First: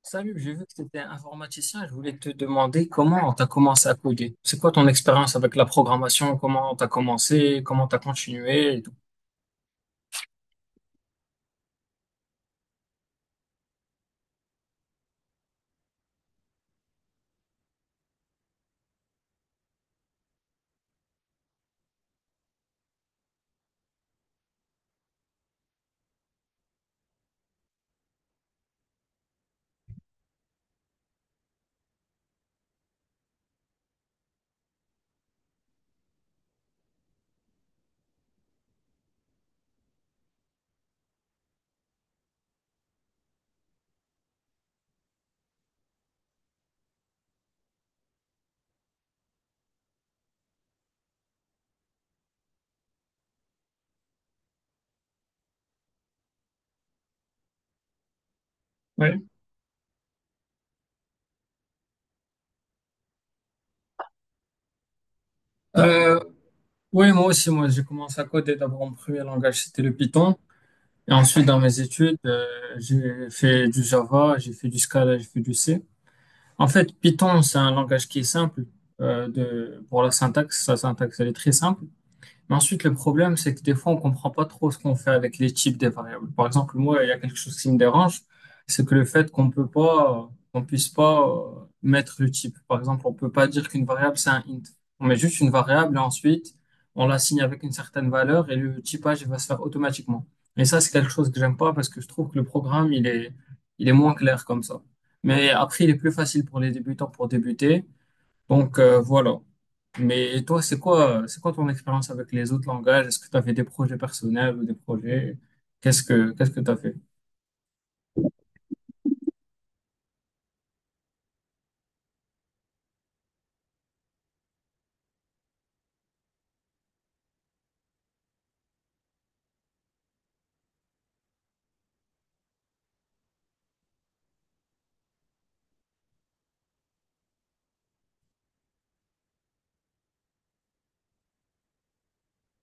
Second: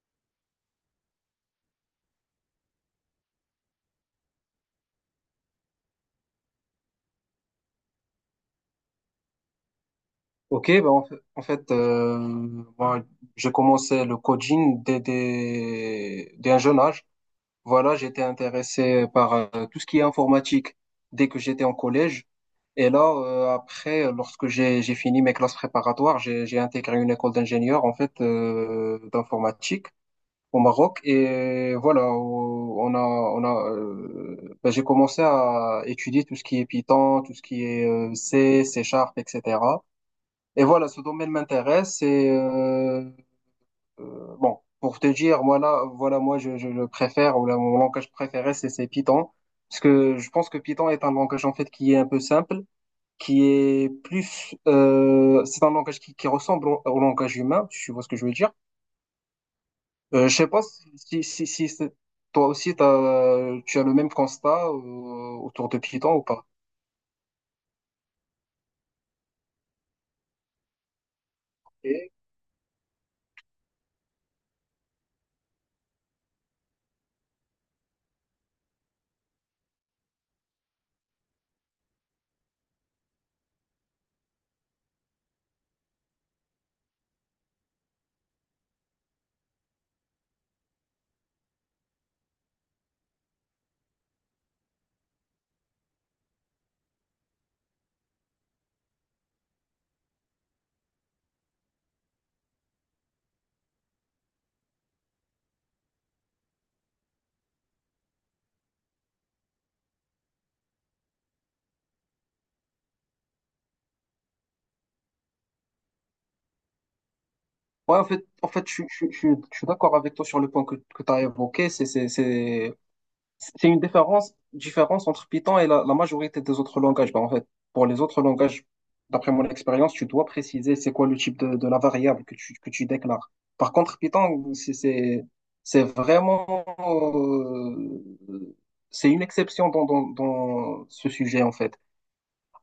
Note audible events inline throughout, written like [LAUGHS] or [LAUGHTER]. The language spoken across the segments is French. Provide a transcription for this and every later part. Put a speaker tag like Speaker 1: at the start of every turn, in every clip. Speaker 1: Salut, j'ai vu que tu étais informaticien. Je voulais te demander comment tu as commencé à coder. C'est quoi ton expérience avec la programmation? Comment tu as commencé? Comment tu as continué et tout.
Speaker 2: Ok, ben en fait, en fait, euh, Moi, j'ai commencé le coaching dès un jeune âge. Voilà, j'étais intéressé par tout ce qui est informatique dès que j'étais en collège. Et là, après, lorsque j'ai fini mes classes préparatoires, j'ai intégré une école d'ingénieur en fait, d'informatique au Maroc. Et voilà, j'ai commencé à étudier tout ce qui est Python, tout ce qui est C, C Sharp, etc. Et voilà, ce domaine m'intéresse. Bon, pour te dire, voilà, voilà, moi, je le préfère, mon langage préféré, c'est Python. Parce que je pense que Python est un langage, en fait, qui est un peu simple, qui est plus. C'est un langage qui ressemble au langage humain, tu vois ce que je veux dire.
Speaker 1: Ouais.
Speaker 2: Je sais pas si, si, si, si c'est- toi aussi, tu as le même constat autour de Python
Speaker 1: Euh,
Speaker 2: ou pas.
Speaker 1: oui, moi aussi, moi, j'ai commencé à coder. D'abord, mon premier langage, c'était le Python. Et ensuite, dans mes
Speaker 2: Et-
Speaker 1: études, j'ai fait du Java, j'ai fait du Scala, j'ai fait du C. En fait, Python, c'est un langage qui est simple de, pour la syntaxe. Sa syntaxe, elle est très simple. Mais ensuite, le problème, c'est que des fois, on comprend pas trop ce qu'on fait avec les types des variables. Par exemple, moi, il y a quelque chose qui me dérange, c'est que le fait qu'on peut pas, qu'on puisse pas mettre le type. Par exemple, on peut pas dire qu'une variable, c'est un int. On met juste une variable et ensuite, on l'assigne avec une certaine valeur et le typage il va se faire automatiquement. Et ça, c'est quelque chose que j'aime pas parce que je trouve que le programme, il est moins clair comme ça. Mais après, il est plus facile pour les débutants pour débuter. Donc voilà. Mais toi, c'est quoi ton expérience avec les autres langages? Est-ce que tu as des projets personnels ou des projets? Qu'est-ce que tu as fait?
Speaker 2: Ouais, en fait, je suis d'accord avec toi sur le point que tu as évoqué. C'est une différence entre Python et la majorité des autres langages. Ben, en fait, pour les autres langages, d'après mon expérience, tu dois préciser c'est quoi le type de la variable que tu déclares. Par contre, Python, c'est vraiment, euh, c'est une exception dans ce sujet, en fait.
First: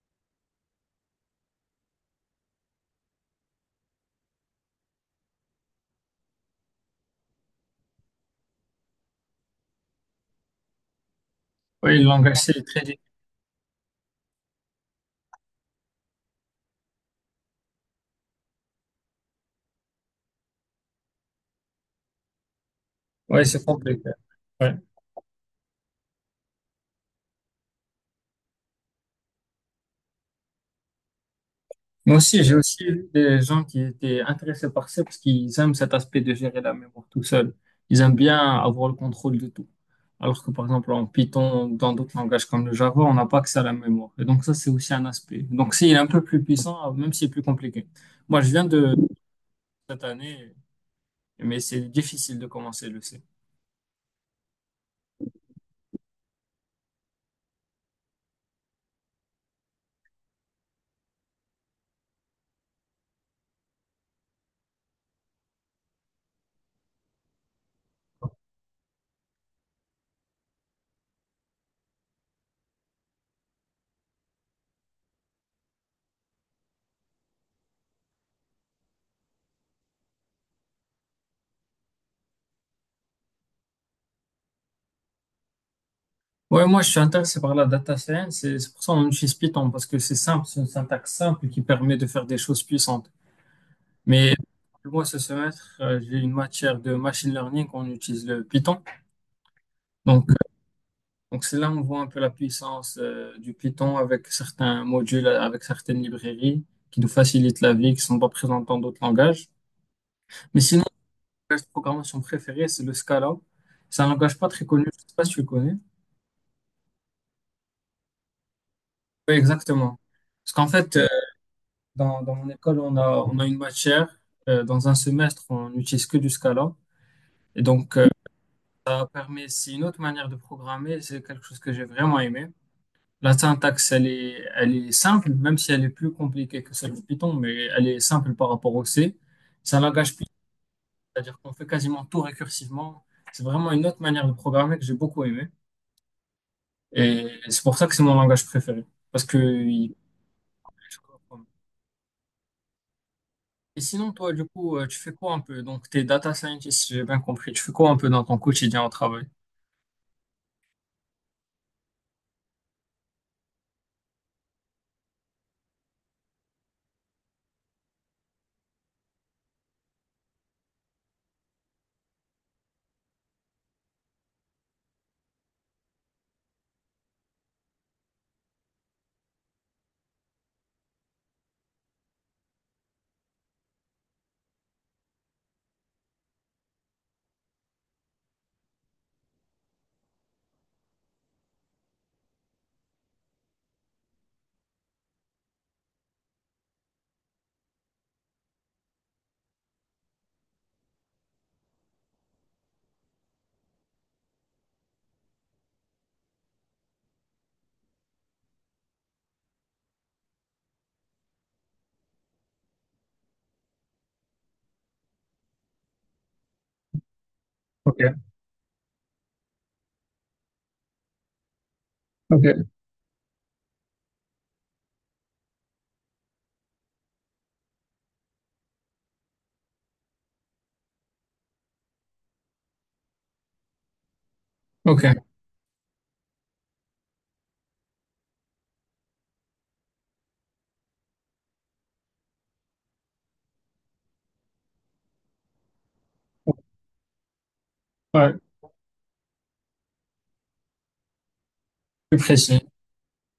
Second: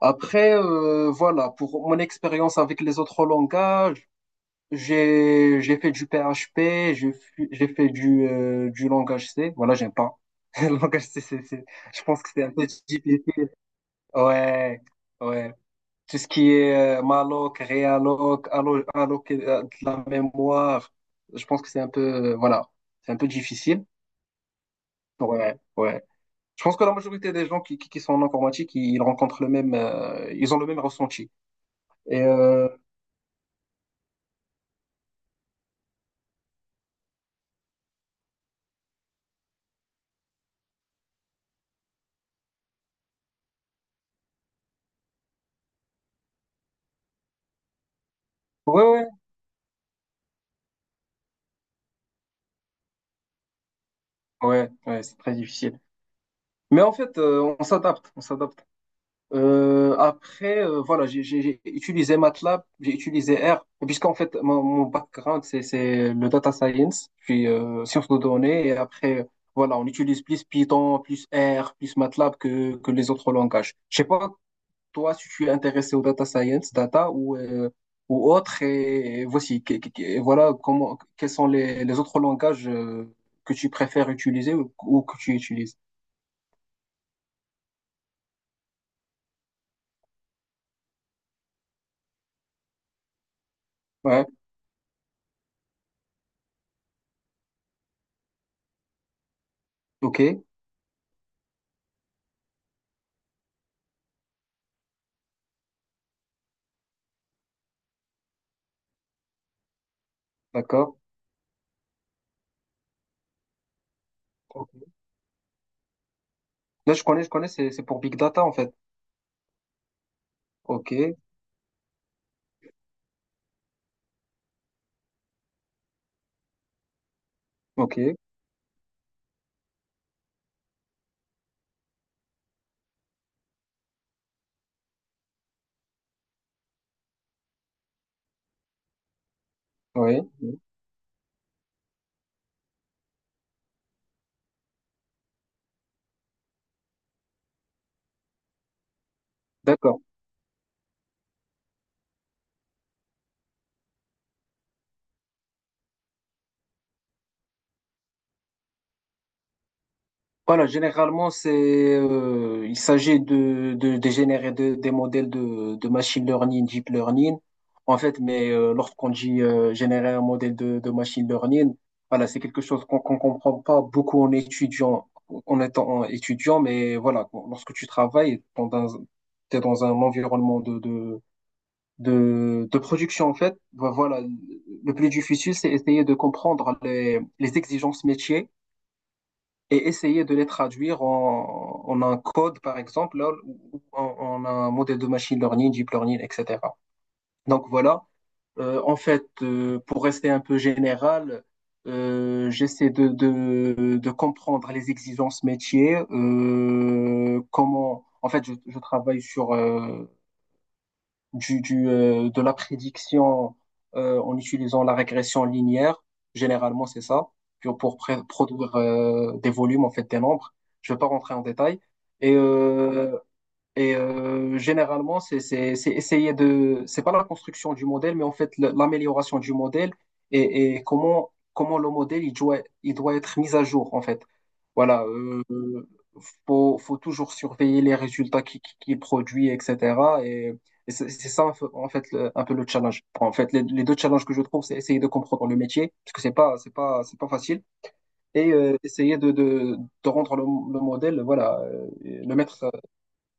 Speaker 2: Après, voilà, pour mon expérience avec les autres langages, j'ai fait du PHP, j'ai fait du langage C. Voilà, j'aime pas. [LAUGHS] Le langage C,
Speaker 1: Oui,
Speaker 2: je
Speaker 1: le
Speaker 2: pense que
Speaker 1: langage,
Speaker 2: c'est un
Speaker 1: c'est
Speaker 2: peu
Speaker 1: très difficile.
Speaker 2: GPT. Ouais, ouais. Tout ce qui est malloc, realloc, alloc, de la mémoire, je pense que c'est un peu, voilà, c'est un peu
Speaker 1: Oui, c'est
Speaker 2: difficile.
Speaker 1: compliqué. Ouais.
Speaker 2: Ouais, ouais. Je pense que la majorité des gens qui sont en informatique, ils rencontrent ils ont le même ressenti.
Speaker 1: Moi
Speaker 2: Et
Speaker 1: aussi, j'ai
Speaker 2: euh,
Speaker 1: aussi vu des gens qui étaient intéressés par ça parce qu'ils aiment cet aspect de gérer la mémoire tout seul. Ils aiment bien avoir le contrôle de tout. Alors que par exemple en Python ou dans d'autres langages comme le Java, on n'a pas que ça à la mémoire. Et donc ça, c'est aussi un aspect. Donc c'est un peu plus puissant, même si c'est plus compliqué. Moi, je viens
Speaker 2: ouais,
Speaker 1: de
Speaker 2: ouais,
Speaker 1: cette année, mais c'est difficile de commencer, le C.
Speaker 2: ouais, ouais, c'est très difficile. Mais en fait, on s'adapte, on s'adapte. Voilà, j'ai utilisé MATLAB, j'ai utilisé R, puisqu'en fait, mon background, c'est le data science, puis sciences de données, et après, voilà, on utilise plus Python, plus R, plus MATLAB que les autres langages. Je sais pas, toi, si tu es intéressé au data science, data ou autre, et voici, voilà, comment, quels sont les autres langages que tu préfères utiliser ou que tu utilises.
Speaker 1: Ouais, moi, je suis intéressé par la data science et c'est pour ça qu'on utilise Python parce que c'est simple, c'est une syntaxe simple qui permet de faire des choses puissantes.
Speaker 2: Ouais,
Speaker 1: Mais moi, ce semestre, j'ai une matière de machine learning on utilise le Python.
Speaker 2: ok,
Speaker 1: Donc, euh, donc c'est là où on voit un peu la puissance du Python avec certains modules, avec certaines librairies qui nous facilitent la vie, qui sont pas présentes dans d'autres langages. Mais sinon,
Speaker 2: d'accord.
Speaker 1: mon langage de programmation préféré, c'est le Scala. C'est un langage pas très connu, je sais pas si tu le connais.
Speaker 2: Là, je connais, c'est pour Big Data, en fait.
Speaker 1: Oui, exactement. Parce qu'en fait,
Speaker 2: OK,
Speaker 1: dans mon école, on a une matière. Dans un semestre, on n'utilise que du Scala. Et donc,
Speaker 2: OK,
Speaker 1: ça permet, c'est une autre manière de programmer. C'est quelque chose que j'ai vraiment aimé. La syntaxe, elle est simple, même si elle est plus compliquée que celle de Python, mais elle est simple par rapport au C. C'est un langage
Speaker 2: oui,
Speaker 1: Python,
Speaker 2: oui,
Speaker 1: c'est-à-dire qu'on fait quasiment tout récursivement. C'est vraiment une autre manière de programmer que j'ai beaucoup aimé. Et c'est pour ça que c'est mon langage préféré. Parce que il-
Speaker 2: d'accord.
Speaker 1: Et sinon, toi, du coup, tu fais quoi un peu? Donc, t'es data scientist, si j'ai bien compris. Tu fais quoi un peu dans ton quotidien au travail?
Speaker 2: Voilà, généralement, il s'agit de générer des modèles de machine learning, deep learning. En fait, mais lorsqu'on dit générer un modèle de machine learning, voilà, c'est quelque chose qu'on comprend pas beaucoup en étant étudiant, mais voilà, lorsque tu travailles, t'es dans un environnement de production en fait. Voilà, le plus difficile, c'est essayer de comprendre les exigences métiers et essayer de les traduire en un code, par exemple, là, ou en, en un modèle de machine learning, deep learning, etc. Donc voilà. Pour rester un peu général, j'essaie de comprendre les exigences métiers, comment, en fait, je travaille sur, de la prédiction en utilisant la régression linéaire. Généralement, c'est ça, pour
Speaker 1: Ok,
Speaker 2: produire des volumes, en fait, des nombres. Je ne vais pas rentrer en détail. Et
Speaker 1: ok,
Speaker 2: euh, Généralement, c'est pas la construction du modèle, mais en fait l'amélioration du modèle et comment le modèle il doit être mis à jour en fait. Voilà,
Speaker 1: ok.
Speaker 2: faut toujours surveiller les résultats qui produit etc. Et c'est ça en fait un peu le challenge. En fait, les deux challenges que je trouve, c'est essayer de comprendre le métier parce que c'est pas facile
Speaker 1: Ouais,
Speaker 2: essayer de rendre le modèle voilà
Speaker 1: plus
Speaker 2: le
Speaker 1: précis.
Speaker 2: mettre.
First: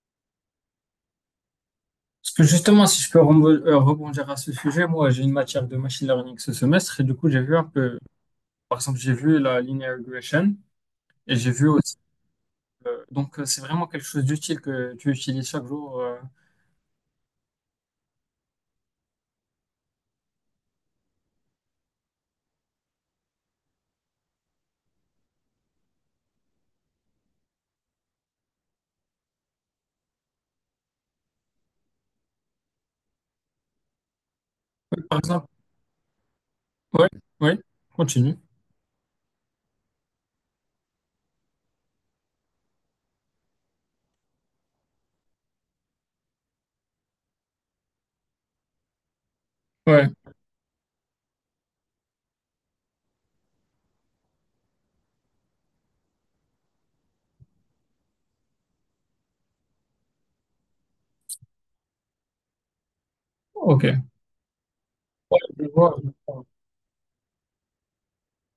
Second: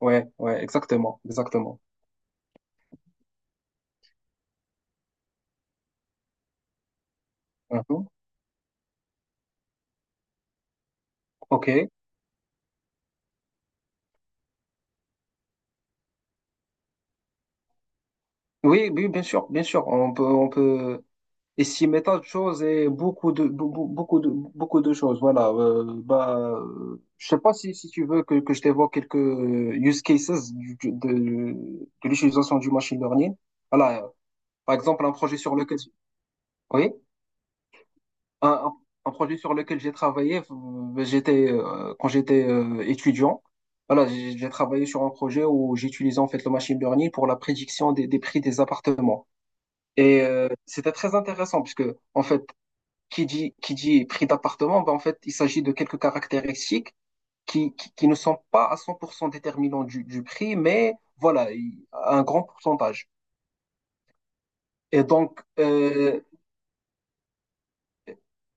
Speaker 2: Ouais, ouais, exactement, exactement.
Speaker 1: Parce que justement, si je peux rebondir à ce sujet, moi, j'ai une matière de machine learning ce semestre et du coup, j'ai vu un peu,
Speaker 2: Mhm.
Speaker 1: par exemple, j'ai vu la linear regression et j'ai vu
Speaker 2: Ok.
Speaker 1: aussi, donc, c'est vraiment quelque chose d'utile que tu utilises chaque jour.
Speaker 2: Oui, oui, bien sûr, bien sûr. On peut estimer tant de choses et beaucoup de, be- be- beaucoup de choses. Voilà. Je sais pas si tu veux que je t'évoque quelques use cases de l'utilisation du machine learning. Voilà. Par exemple, un
Speaker 1: Par
Speaker 2: projet
Speaker 1: exemple,
Speaker 2: sur lequel. Oui?
Speaker 1: ouais, ouais, continue.
Speaker 2: Un, un- un projet sur lequel j'ai travaillé, j'étais quand j'étais étudiant. Voilà, j'ai travaillé sur un projet où j'utilisais en fait le machine learning pour la prédiction des prix des appartements.
Speaker 1: Ouais,
Speaker 2: Et c'était très intéressant puisque en fait, qui dit prix d'appartement, ben, en fait, il s'agit de quelques caractéristiques qui ne sont pas à 100% déterminants du prix, mais voilà, un grand pourcentage.
Speaker 1: ok.
Speaker 2: Et
Speaker 1: Ouais,
Speaker 2: donc,
Speaker 1: je vois.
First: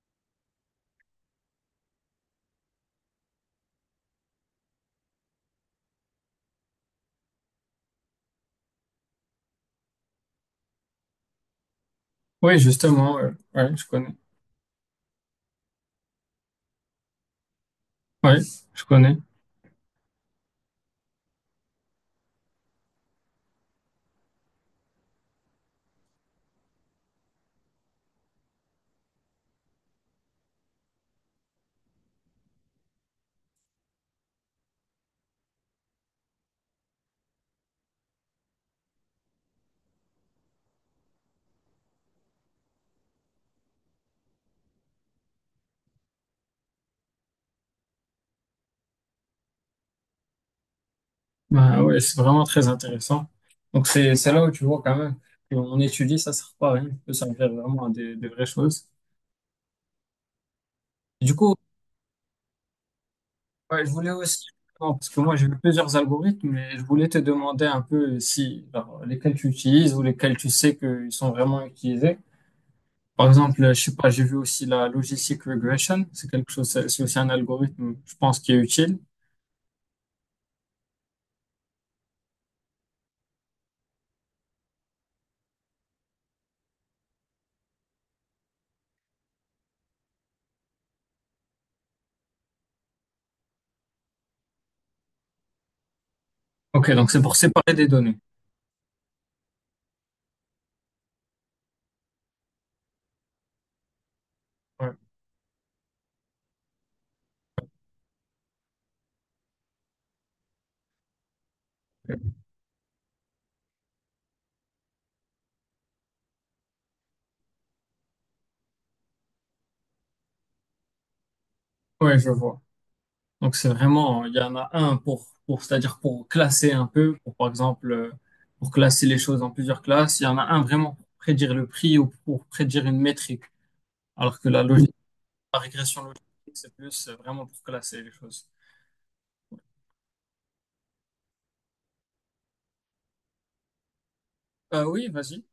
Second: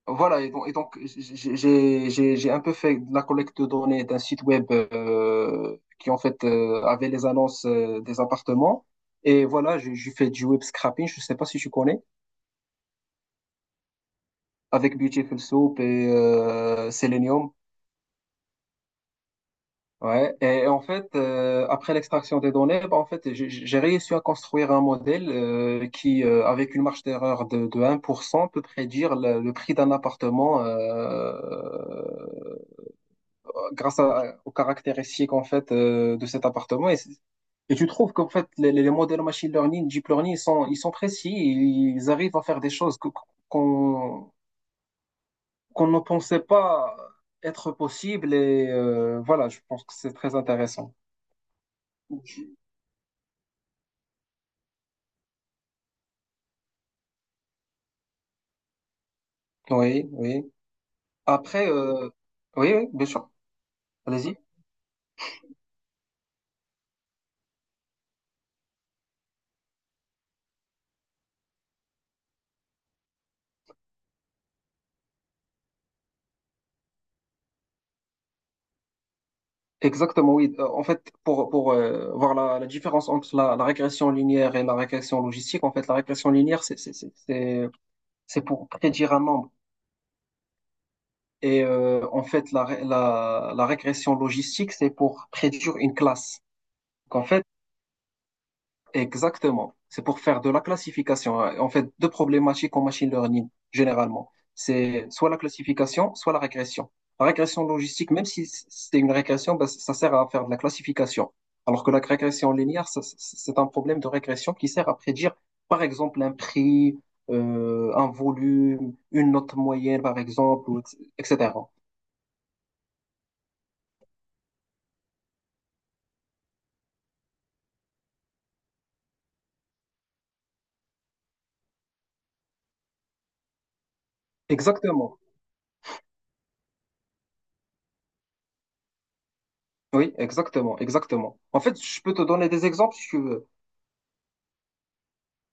Speaker 2: voilà, et donc, j'ai un peu fait de la collecte de données d'un site web qui en fait avait les annonces des appartements. Et voilà, j'ai fait du web scrapping, je ne sais pas si tu connais,
Speaker 1: Oui, justement, ouais, ouais, je connais.
Speaker 2: avec Beautiful Soup et Selenium.
Speaker 1: Oui, je connais.
Speaker 2: Ouais. Et, en fait, après l'extraction des données, bah, en fait, j'ai réussi à construire un modèle qui, avec une marge d'erreur de 1%, peut prédire le prix d'un appartement grâce aux caractéristiques en fait de cet appartement. Et tu trouves qu'en fait les modèles machine learning, deep learning, ils sont précis, ils arrivent à faire des choses qu'on qu'on ne pensait pas être possible. Et voilà, je pense que c'est très intéressant.
Speaker 1: Bah ouais, c'est vraiment très intéressant. Donc c'est là où tu vois quand même qu'on étudie, ça sert pas à rien, ça peut servir vraiment à des vraies choses.
Speaker 2: Oui, oui.
Speaker 1: Du coup,
Speaker 2: Après, oui, oui, bien sûr.
Speaker 1: ouais, je voulais
Speaker 2: Allez-y.
Speaker 1: aussi, non, parce que moi j'ai vu plusieurs algorithmes, mais je voulais te demander un peu si genre, lesquels tu utilises ou lesquels tu sais qu'ils sont vraiment utilisés. Par exemple, je sais pas, j'ai vu aussi la logistic regression, c'est quelque chose, c'est aussi un algorithme, je pense, qui est utile.
Speaker 2: Exactement, oui. En fait, pour voir la différence entre la régression linéaire et la régression logistique, en fait, la régression linéaire, c'est pour prédire un nombre. Et en fait, la régression logistique, c'est pour prédire une classe.
Speaker 1: Ok, donc
Speaker 2: Donc,
Speaker 1: c'est
Speaker 2: en
Speaker 1: pour
Speaker 2: fait,
Speaker 1: séparer des données.
Speaker 2: exactement. C'est pour faire de la classification, hein. En fait, deux problématiques en machine learning, généralement.
Speaker 1: Ouais,
Speaker 2: C'est soit la classification, soit la régression. La régression logistique, même si c'est une régression, ben, ça sert à faire de la classification. Alors que la régression linéaire, c'est un problème de régression qui sert à prédire, par exemple, un prix, un volume, une note moyenne, par exemple, etc.
Speaker 1: ouais, je vois. Donc c'est vraiment, il y en a un pour c'est-à-dire pour classer un peu, pour par exemple, pour classer les choses en plusieurs classes, il y en a un vraiment pour prédire le prix ou pour prédire une métrique, alors que la logique,
Speaker 2: Exactement.
Speaker 1: la régression logique, c'est plus vraiment pour classer les choses.
Speaker 2: Oui, exactement, exactement. En fait, je peux te donner des exemples si tu veux.
Speaker 1: Oui, vas-y.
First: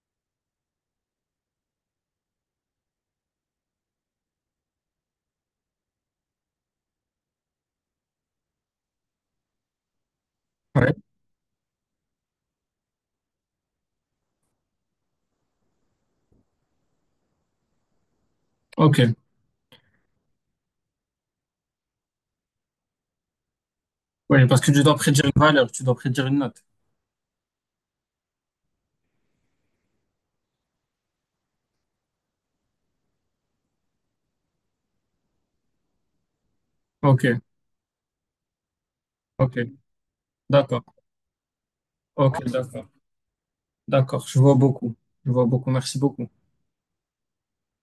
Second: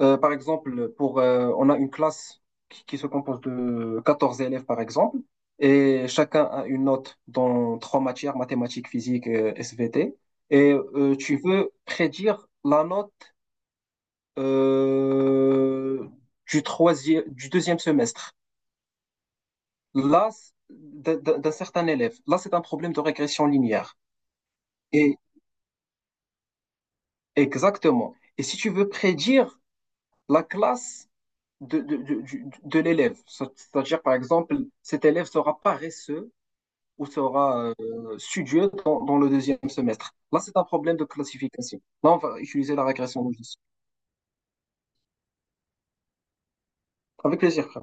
Speaker 2: Par exemple, on a une classe qui se compose de 14 élèves, par exemple, et chacun a une note dans trois matières, mathématiques, physique, et SVT. Et
Speaker 1: Ouais.
Speaker 2: tu veux prédire la note euh, du deuxième semestre.
Speaker 1: Ok.
Speaker 2: Là, d'un certain élève. Là, c'est un problème de régression linéaire.
Speaker 1: Oui, parce que tu dois
Speaker 2: Et
Speaker 1: prédire une valeur, tu dois prédire une note.
Speaker 2: exactement. Et si tu veux prédire la classe de, de, de, de l'élève. C'est-à-dire, par exemple, cet élève sera paresseux ou
Speaker 1: Ok,
Speaker 2: sera studieux dans le
Speaker 1: ok,
Speaker 2: deuxième semestre. Là, c'est un
Speaker 1: d'accord,
Speaker 2: problème de classification. Là, on va
Speaker 1: ok,
Speaker 2: utiliser la
Speaker 1: d'accord,
Speaker 2: régression logistique.
Speaker 1: d'accord, je vois beaucoup, merci beaucoup.
Speaker 2: Avec plaisir, frère.